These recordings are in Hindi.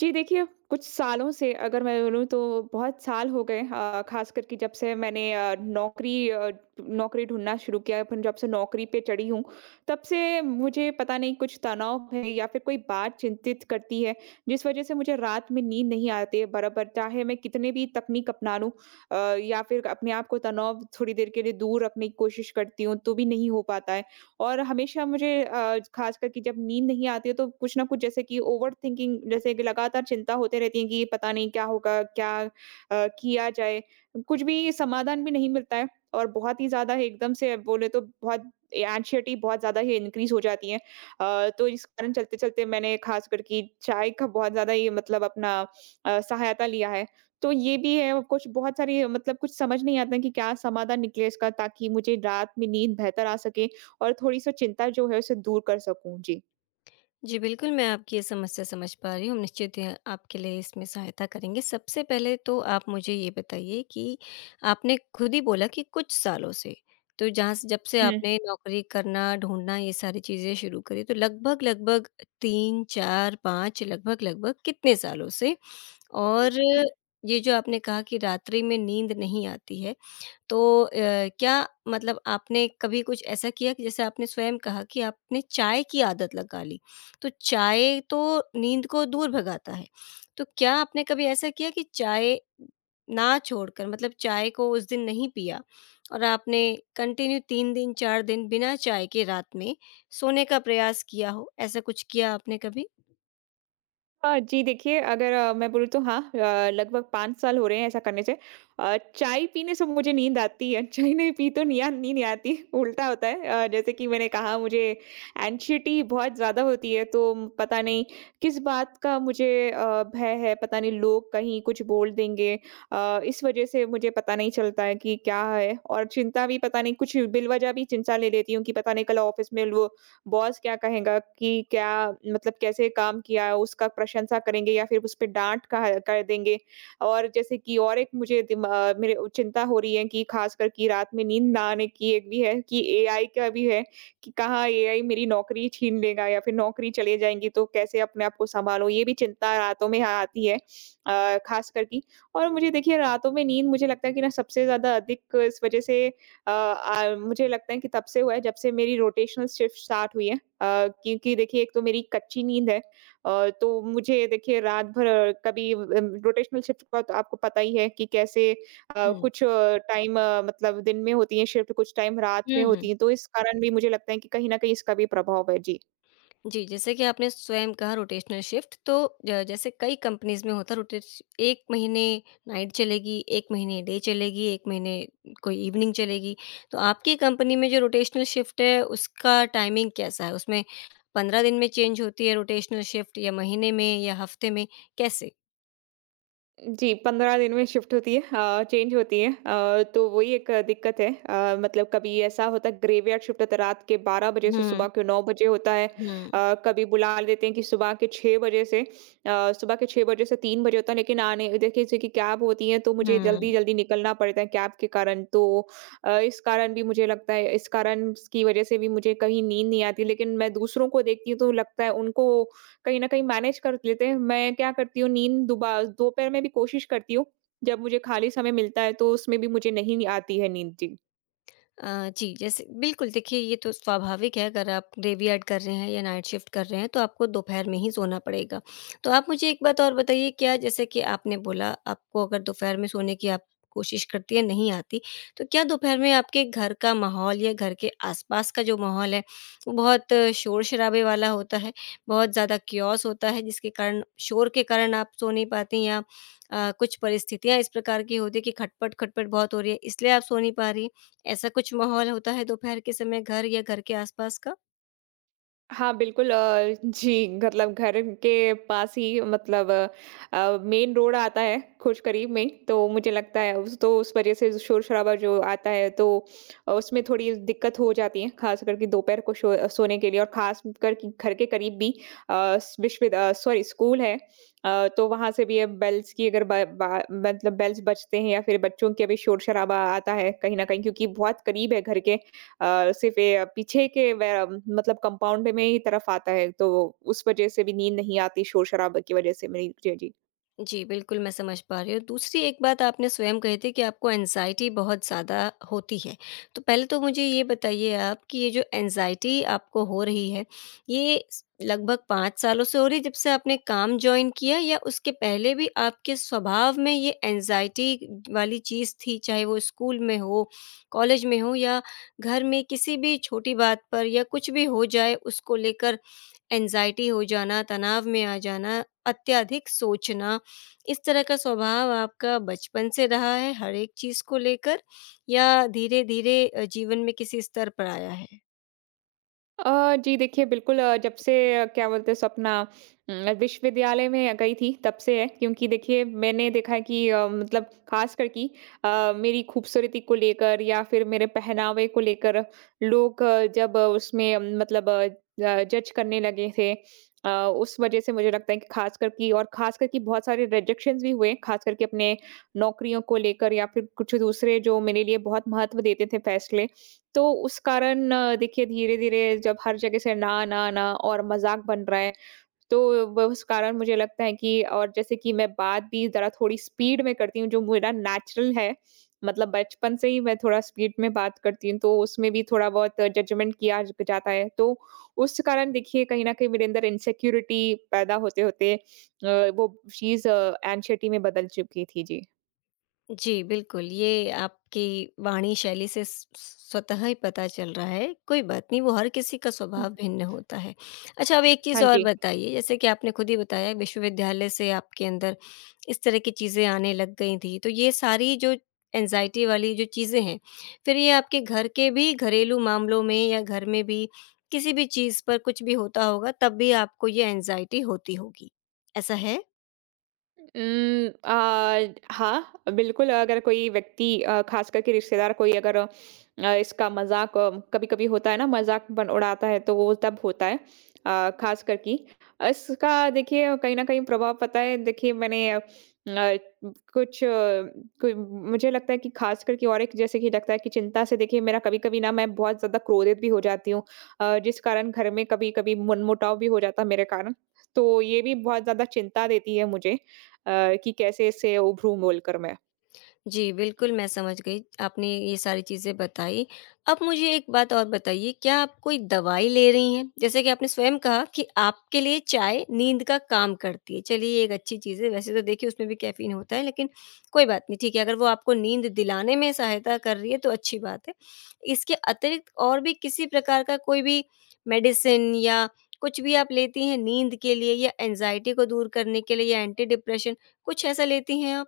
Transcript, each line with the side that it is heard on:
right: जी देखिए, कुछ सालों से अगर मैं बोलूँ तो बहुत साल हो गए, अ, ख़ास करके जब से मैंने नौकरी, नौकरी ढूँढना शुरू किया है, अपन जब से नौकरी पे चढ़ी हूँ, तब से मुझे पता नहीं कुछ तनाव है या फिर कोई बात चिंतित करती है, जिस वज़ह से मुझे रात में नींद नहीं आती है बराबर। चाहे मैं कितने भी तकनीक अपना लूँ या फिर अपने आप को तनाव थोड़ी देर के लिए दूर रखने की कोशिश करती हूँ, तो भी नहीं हो पाता है। और हमेशा मुझे, अ, ख़ासकर कि जब नींद नहीं आती है तो कुछ ना कुछ जैसे कि ओवरथिंकिंग जैसे कि लगातार चिंता होते रहती है कि पता नहीं क्या होगा, क्या किया जाए? कुछ भी समाधान भी नहीं मिलता है और बहुत ही ज़्यादा एकदम से बोले तो बहुत एंग्ज़ायटी बहुत ज़्यादा ही इंक्रीज़ हो जाती है। तो इस कारण चलते-चलते मैंने ख़ासकर कि चाय का बहुत ज़्यादा ये मतलब अपना सहायता लिया है। तो ये भी है और कुछ बहुत सारी मतलब कुछ समझ नहीं आता है कि क्या समाधान निकले इसका ताकि मुझे रात में नींद बेहतर आ सके और थोड़ी-सी चिंता जो है उसे दूर कर सकूँ? जी।
left: जी, बिल्कुल, मैं आपकी ये समस्या समझ पा रही हूँ। हम निश्चित ही आपके लिए इसमें सहायता करेंगे। सबसे पहले तो आप मुझे ये बताइए कि आपने खुद ही बोला कि कुछ सालों से, तो जहाँ से जब से
right: हुँ।
left: आपने नौकरी करना, ढूँढना ये सारी चीज़ें शुरू करी, तो लगभग-लगभग 3, 4, 5 लगभग-लगभग कितने सालों से? और
right: अ
left: ये जो आपने कहा कि रात्रि में नींद नहीं आती है, तो अ, क्या मतलब आपने कभी कुछ ऐसा किया कि जैसे आपने स्वयं कहा कि आपने चाय की आदत लगा ली, तो चाय तो नींद को दूर भगाता है। तो क्या आपने कभी ऐसा किया कि चाय ना छोड़कर मतलब चाय को उस दिन नहीं पिया और आपने कंटिन्यू 3 दिन, 4 दिन बिना चाय के रात में सोने का प्रयास किया हो? ऐसा कुछ किया आपने कभी?
right: जी देखिए, अगर मैं बोलूँ तो हाँ, अ, लगभग 5 साल हो रहे हैं ऐसा करने से। चाय पीने से मुझे नींद आती है, चाय नहीं पी तो निया नींद नहीं आती, उल्टा होता है। जैसे कि मैंने कहा मुझे एंग्ज़ायटी बहुत ज़्यादा होती है, तो पता नहीं किस बात का मुझे भय है, पता नहीं लोग कहीं कुछ बोल देंगे। इस वज़ह से मुझे पता नहीं चलता है कि क्या है और चिंता भी पता नहीं कुछ बिलवज़ह भी चिंता ले लेती हूँ कि पता नहीं कल ऑफ़िस में लो बॉस क्या कहेगा कि क्या मतलब कैसे काम किया, उसका प्रशंसा करेंगे या फिर उस पे डाँट कहा कर देंगे। और जैसे कि और एक मुझे दिमा मेरे चिंता हो रही है कि ख़ासकर कि रात में नींद ना आने की एक भी है कि एआई का भी है कि कहाँ एआई मेरी नौकरी छीन लेगा या फिर नौकरी चले जाएँगी तो कैसे अपने आप को सँभालो? ये भी चिंता रातों में आती है, अ, ख़ासकर कि और मुझे देखिए रातों में नींद मुझे लगता है कि ना सबसे ज़्यादा अधिक इस वज़ह से मुझे लगता है कि तब से हुआ है जब से मेरी रोटेशनल शिफ्ट स्टार्ट हुई है, अ, क्योंकि देखिए एक तो मेरी कच्ची नींद है, अ, तो मुझे देखिए रात भर, अ, कभी रोटेशनल शिफ्ट का तो आपको पता ही है कि कैसे
left: हुँ।
right: कुछ टाइम मतलब दिन में होती है शिफ्ट कुछ टाइम रात
left: हुँ,
right: में
left: हुँ।
right: होती है तो इस कारण भी मुझे लगता है कि कहीं ना कहीं इसका भी प्रभाव है जी।
left: जी, जैसे कि आपने स्वयं कहा रोटेशनल शिफ्ट तो ज जैसे कई कंपनीज़ में होता है रोटेश 1 महीने नाइट चलेगी, 1 महीने डे चलेगी, 1 महीने कोई इवनिंग चलेगी। तो आपकी कंपनी में जो रोटेशनल शिफ्ट है उसका टाइमिंग कैसा है? उसमें 15 दिन में चेंज होती है रोटेशनल शिफ्ट या महीने में या हफ्ते में, कैसे?
right: जी, 15 दिन में शिफ्ट होती है, अ, चेंज होती है, अ, तो वही एक अ, दिक्कत है, अ, मतलब कभी ऐसा होता है ग्रेवयार्ड शिफ्ट होता है रात के 12 बजे से
left: हुँ,
right: सुबह के 9 बजे होता है,
left: हुँ,
right: अ, कभी बुला देते हैं कि सुबह के 6 बजे से, अ, सुबह के 6 बजे से 3 बजे होता है लेकिन आने देखिए जैसे कि कैब होती है तो मुझे
left: हुँ।
right: जल्दी-जल्दी निकलना पड़ता है कैब के कारण तो, अ, इस कारण भी मुझे लगता है इस कारण की वज़ह से भी मुझे कहीं नींद नहीं आती लेकिन मैं दूसरों को देखती हूँ तो लगता है उनको कहीं न कहीं मैनेज कर लेते हैं। मैं क्या करती हूँ नींद दुबा दोपहर में भी कोशिश करती हूँ, जब मुझे खाली समय मिलता है तो उसमें भी मुझे नहीं आती है नींद। जी।
left: जी, जैसे बिल्कुल देखिए ये तो स्वाभाविक है अगर आप ग्रेवयार्ड कर रहे हैं या नाइट शिफ्ट कर रहे हैं तो आपको दोपहर में ही सोना पड़ेगा। तो आप मुझे एक बात और बताइए क्या जैसे कि आपने बोला आपको अगर दोपहर में सोने की आप कोशिश करती हैं नहीं आती, तो क्या दोपहर में आपके घर का माहौल या घर के आस-पास का जो माहौल है वो बहुत शोर-शराबे वाला होता है? बहुत ज़्यादा किओस होता है जिसके कारण शोर के कारण आप सो नहीं पाती या कुछ परिस्थितियाँ इस प्रकार की होती है कि खटपट-खटपट बहुत हो रही है इसलिए आप सो नहीं पा रही? हैं? ऐसा कुछ माहौल होता है दोपहर के समय घर या घर के आसपास का?
right: हाँ, बिल्कुल, अ, जी, मतलब घर के पास ही मतलब मेन रोड आता है कुछ करीब में ही, तो मुझे लगता है उस तो उस वज़ह से शोर-शराबा जो आता है तो अ, उसमें थोड़ी दिक्कत हो जाती है, ख़ास करके दोपहर को शो सोने के लिए और ख़ास कर कि घर के करीब भी अ, सॉरी स्कूल है, अ, तो वहाँ से भी ये बेल्स की अगर ब बा मतलब बेल्स बजते हैं या फिर बच्चों के भी शोर-शराबा आता है कहीं न कहीं क्योंकि बहुत करीब है घर के, अ, सिर्फ़ ये पीछे के वे मतलब कंपाउंड में ही तरफ आता है, तो उस वज़ह से भी नींद नहीं आती शोर-शराबा की वज़ह से मेरी। जी, जी।
left: जी, बिल्कुल मैं समझ पा रही हूँ। दूसरी एक बात आपने स्वयं कही थी कि आपको एंग्ज़ायटी बहुत ज़्यादा होती है। तो पहले तो मुझे ये बताइए आप कि ये जो एंग्ज़ायटी आपको हो रही है, ये स लगभग 5 सालों से हो रही है जब से आपने काम जॉइन किया या उसके पहले भी आपके स्वभाव में ये एंग्ज़ायटी वाली चीज़ थी? चाहे वो स्कूल में हो, कॉलेज में हो या घर में किसी भी छोटी बात पर या कुछ भी हो जाए उसको लेकर एंग्ज़ायटी हो जाना, तनाव में आ जाना, अत्यधिक सोचना, इस तरह का स्वभाव आपका बचपन से रहा है हर एक चीज़ को लेकर या धीरे-धीरे जीवन में किसी स्तर पर आया है?
right: जी देखिए बिल्कुल, अ, जब से क्या बोलते हैं सो अपना विश्वविद्यालय में गई थी तब से है क्योंकि देखिए मैंने देखा है कि अ, मतलब खास कर कि अ, मेरी खूबसूरती को लेकर या फिर मेरे पहनावे को लेकर लोग, अ, जब अ, उसमें अम, मतलब जज करने लगे थे, अ, उस वजह से मुझे लगता है कि खास कर की और खास कर की बहुत सारे रिजेक्शन भी हुए खास करके अपने नौकरियों को लेकर या फिर कुछ दूसरे जो मेरे लिए बहुत महत्व देते थे फैसले तो उस कारण अ, देखिए धीरे-धीरे जब हर जगह से ना, ना, ना और मज़ाक बन रहा है, तो व उस कारण मुझे लगता है कि और जैसे कि मैं बात भी ज़रा थोड़ी स्पीड में करती हूँ, जो मेरा नेचुरल है। मतलब बचपन से ही मैं थोड़ा स्पीड में बात करती हूँ, तो उसमें भी थोड़ा-बहुत जजमेंट किया ज जाता है। तो उस कारण देखिए कहीं न कहीं मेरे अंदर इनसिक्योरिटी पैदा होते-होते अ, वो चीज़ एंग्ज़ायटी में बदल चुकी थी। जी।
left: जी, बिल्कुल, ये आपकी वाणी शैली से स स्वतः ही पता चल रहा है, कोई बात नहीं, वो हर किसी का
right: हुँ।
left: स्वभाव भिन्न होता है। अच्छा, अब एक
right: हाँ
left: चीज़ और
right: जी।
left: बताइए, जैसे कि आपने खुद ही बताया विश्वविद्यालय से आपके अंदर इस तरह की चीज़ें आने लग गई थी, तो ये सारी जो एंग्ज़ायटी वाली जो चीज़ें हैं, फिर ये आपके घर के भी घरेलू मामलों में या घर में भी किसी भी चीज़ पर कुछ भी होता होगा, तब भी आपको ये एंग्ज़ायटी होती होगी, ऐसा है?
right: हाँ, बिल्कुल अगर कोई व्यक्ति, अ, ख़ास करके रिश्तेदार कोई अगर अ, इसका मज़ाक कभी-कभी होता है ना मज़ाक बन उड़ाता है तो वो तब होता है, अ, ख़ास करके। इसका देखिए कहीं न कहीं प्रभाव पता है देखिए मैंने कुछ अ, कोई मुझे लगता है कि ख़ास करके और एक जैसे कि लगता है कि चिंता से देखिए मेरा कभी-कभी ना मैं बहुत ज़्यादा क्रोधित भी हो जाती हूँ, अ, जिस कारण घर में कभी-कभी मनमुटाव भी हो जाता है मेरे कारण। तो ये भी बहुत ज़्यादा चिंता देती है मुझे अ, कि कैसे इससे उभरूँ बोलकर मैं।
left: जी, बिल्कुल मैं समझ गई, आपने ये सारी चीज़ें बताई। अब मुझे एक बात और बताइए, क्या आप कोई दवाई ले रही हैं? जैसे कि आपने स्वयं कहा कि आपके लिए चाय नींद का काम करती है, चलिए ये एक अच्छी चीज़ है। वैसे तो देखिए उसमें भी कैफ़ीन होता है लेकिन कोई बात नहीं, ठीक है, अगर वो आपको नींद दिलाने में सहायता कर रही है तो अच्छी बात है। इसके अतिरिक्त और भी किसी प्रकार का कोई भी मेडिसिन या कुछ भी आप लेती हैं नींद के लिए या एंग्ज़ायटी को दूर करने के लिए या एंटी डिप्रेशन, कुछ ऐसा लेती हैं आप?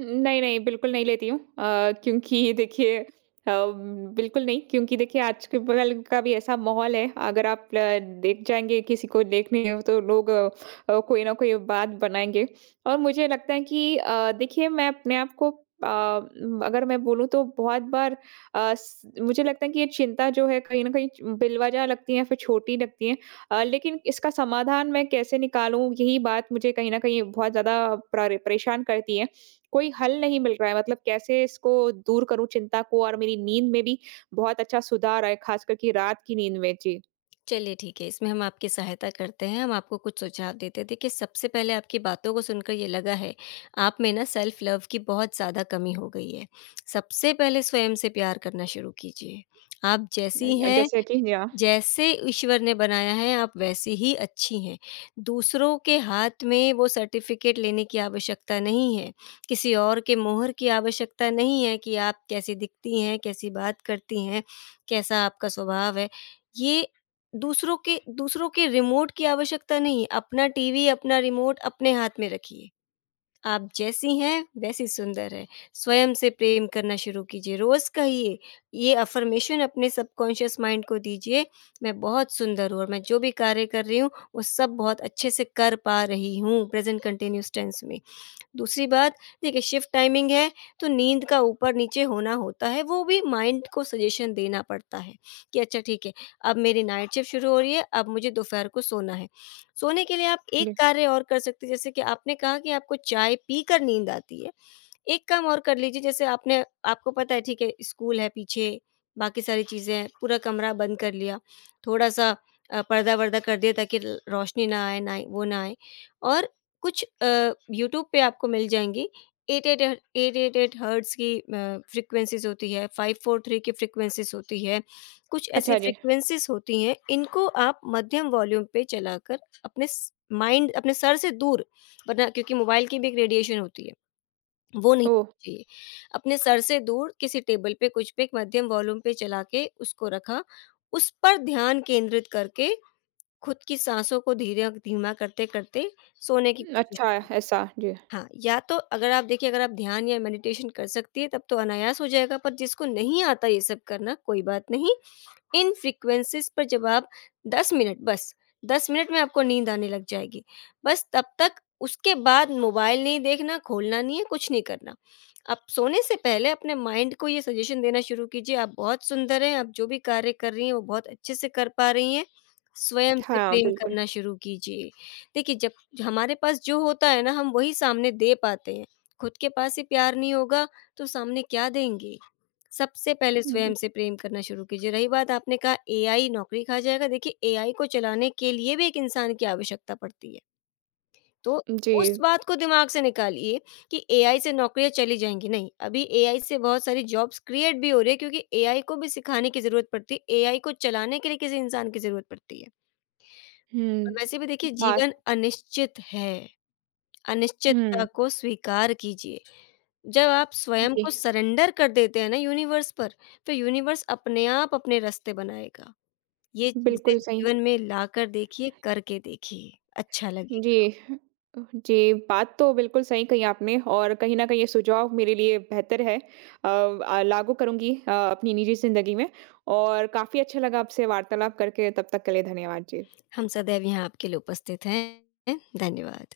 right: नहीं, नहीं, बिल्कुल नहीं लेती हूँ, अ, क्योंकि देखिए अ, बिल्कुल नहीं क्योंकि देखिए आजकल बगल का भी ऐसा माहौल है, अगर आप ल देख जाएँगे किसी को देखने हो तो लोग अ, अ, कोई ना कोई बात बनाएँगे और मुझे लगता है कि अ, देखिए मैं अपने आप को, अ, अगर मैं बोलूँ तो बहुत बार अ, स मुझे लगता है कि ये चिंता जो है कहीं न कहीं च बिलवजह लगती है या फिर छोटी लगती है, अ, लेकिन इसका समाधान मैं कैसे निकालूँ यही बात मुझे कहीं न कहीं बहुत ज़्यादा परेशान करती है। कोई हल नहीं मिल रहा है मतलब कैसे इसको दूर करूँ चिंता को और मेरी नींद में भी बहुत अच्छा सुधार आए ख़ास कर कि रात की नींद में। जी।
left: चलिए ठीक है, इसमें हम आपकी सहायता करते हैं, हम आपको कुछ सुझाव देते हैं। देखिए, सबसे पहले आपकी बातों को सुनकर ये लगा है, आप में ना सेल्फ लव की बहुत ज़्यादा कमी हो गई है। सबसे पहले स्वयं से प्यार करना शुरू कीजिए। आप
right: नहीं।
left: जैसी
right: अ,
left: हैं
right: जैसे कि जी, हाँ।
left: जैसे ईश्वर ने बनाया है आप वैसे ही अच्छी हैं। दूसरों के हाथ में वो सर्टिफ़िकेट लेने की आवश्यकता नहीं है, किसी और के मोहर की आवश्यकता नहीं है कि आप कैसी दिखती हैं, कैसी बात करती हैं, कैसा आपका स्वभाव है। ये दूसरों के रिमोट की आवश्यकता नहीं है, अपना टीवी, अपना रिमोट अपने हाथ में रखिए। आप जैसी हैं, वैसी सुंदर हैं। स्वयं से प्रेम करना शुरू कीजिए, रोज़ कहिए, ये अफ़र्मेशन अपने सबकॉन्शियस माइंड को दीजिए, मैं बहुत सुंदर हूँ और मैं जो भी कार्य कर रही हूँ, वो सब बहुत अच्छे से कर पा रही हूँ, प्रेज़ेंट कंटीन्यूअस टेंस में। दूसरी बात, देखिए शिफ्ट टाइमिंग है, तो नींद का ऊपर-नीचे होना होता है, वो भी माइंड को सजेशन देना पड़ता है कि अच्छा ठीक है, अब मेरी नाइट शिफ्ट शुरू हो रही है, अब मुझे दोपहर को सोना है। सोने के लिए आप
right: हाँ
left: एक
right: जी।
left: कार्य और कर सकते हैं जैसे कि आपने कहा कि आपको चाय पीकर नींद आती है। एक काम और कर लीजिए जैसे आपने आपको पता है ठीक है स्कूल है पीछे, बाकी सारी चीज़ें हैं, पूरा कमरा बंद कर लिया, थोड़ा-सा पर्दा-वर्दा कर दिया ताकि ल रोशनी ना आए ना वो ना आए और कुछ यूट्यूब पे आपको मिल जाएँगी 888 888 हर्ट्ज़ की फ्रीक्वेंसीज़ होती है, 543 की फ्रीक्वेंसीज़ होती है, कुछ ऐसी
right: अच्छा जी।
left: फ्रीक्वेंसीज़ होती हैं, इनको आप मध्यम वॉल्यूम पे चलाकर अपने स माइंड अपने सर से दूर वरना क्योंकि मोबाइल की भी एक रेडिएशन होती है। वो नहीं
right: ओह!
left: होना चाहिए। अपने सर से दूर किसी टेबल पे कुछ पे एक मध्यम वॉल्यूम पे चला के उसको रखा। उस पर ध्यान केंद्रित करके खुद की साँसों को धीरे धीमा करते-करते सोने की कोशिश
right: अच्छा
left: की।
right: ऐसा। जी।
left: हाँ, या तो अगर आप देखिए अगर आप ध्यान या मेडिटेशन कर सकती हैं तब तो अनायास हो जाएगा पर जिसको नहीं आता ये सब करना कोई बात नहीं। इन फ्रीक्वेंसीज़ पर जब आप 10 मिनट बस 10 मिनट में आपको नींद आने लग जाएगी। बस तब तक उसके बाद मोबाइल नहीं देखना, खोलना नहीं है, कुछ नहीं करना। आप सोने से पहले अपने माइंड को ये सजेशन देना शुरू कीजिए, आप बहुत सुंदर हैं, आप जो भी कार्य कर रही हैं वो बहुत अच्छे से कर पा रही हैं। स्वयं से
right: हाँ,
left: प्रेम
right: बिल्कुल।
left: करना शुरू कीजिए। देखिए जब हमारे पास जो होता है ना हम वही सामने दे पाते हैं। खुद के पास ही प्यार नहीं होगा तो सामने क्या देंगे? सबसे पहले
right: हुँ, हुँ।
left: स्वयं से प्रेम करना शुरू कीजिए। रही बात आपने कहा एआई नौकरी खा जाएगा, देखिए एआई को चलाने के लिए भी एक इंसान की आवश्यकता पड़ती है। तो
right: जी।
left: उस बात को दिमाग से निकालिए कि एआई से नौकरियाँ चली जाएँगी, नहीं। अभी एआई से बहुत सारी जॉब्स क्रिएट भी हो रही है क्योंकि एआई को भी सिखाने की ज़रूरत पड़ती है, एआई को चलाने के लिए किसी इंसान की ज़रूरत पड़ती है।
right: हुँ।
left: और वैसे भी देखिए
right: बात
left: जीवन अनिश्चित है, अनिश्चितता
right: हुँ।
left: को स्वीकार कीजिए। जब आप स्वयं को
right: जी,
left: सरेंडर कर देते हैं ना यूनिवर्स पर, तो यूनिवर्स अपने आप अपने रास्ते बनाएगा। ये चीज़ें
right: बिल्कुल सही।
left: जीवन में लाकर देखिए, करके देखिए, अच्छा
right: जी।
left: लगेगा।
right: अ, जी, बात तो बिल्कुल सही कही आपने और कहीं न कहीं ये सुझाव मेरे लिए बेहतर है। लागू करूँगी अ, अपनी निजी ज़िंदगी में और काफ़ी अच्छा लगा आपसे वार्तालाप करके। तब तक के लिए धन्यवाद। जी।
left: हम सदैव यहाँ आपके लिए उपस्थित हैं। धन्यवाद।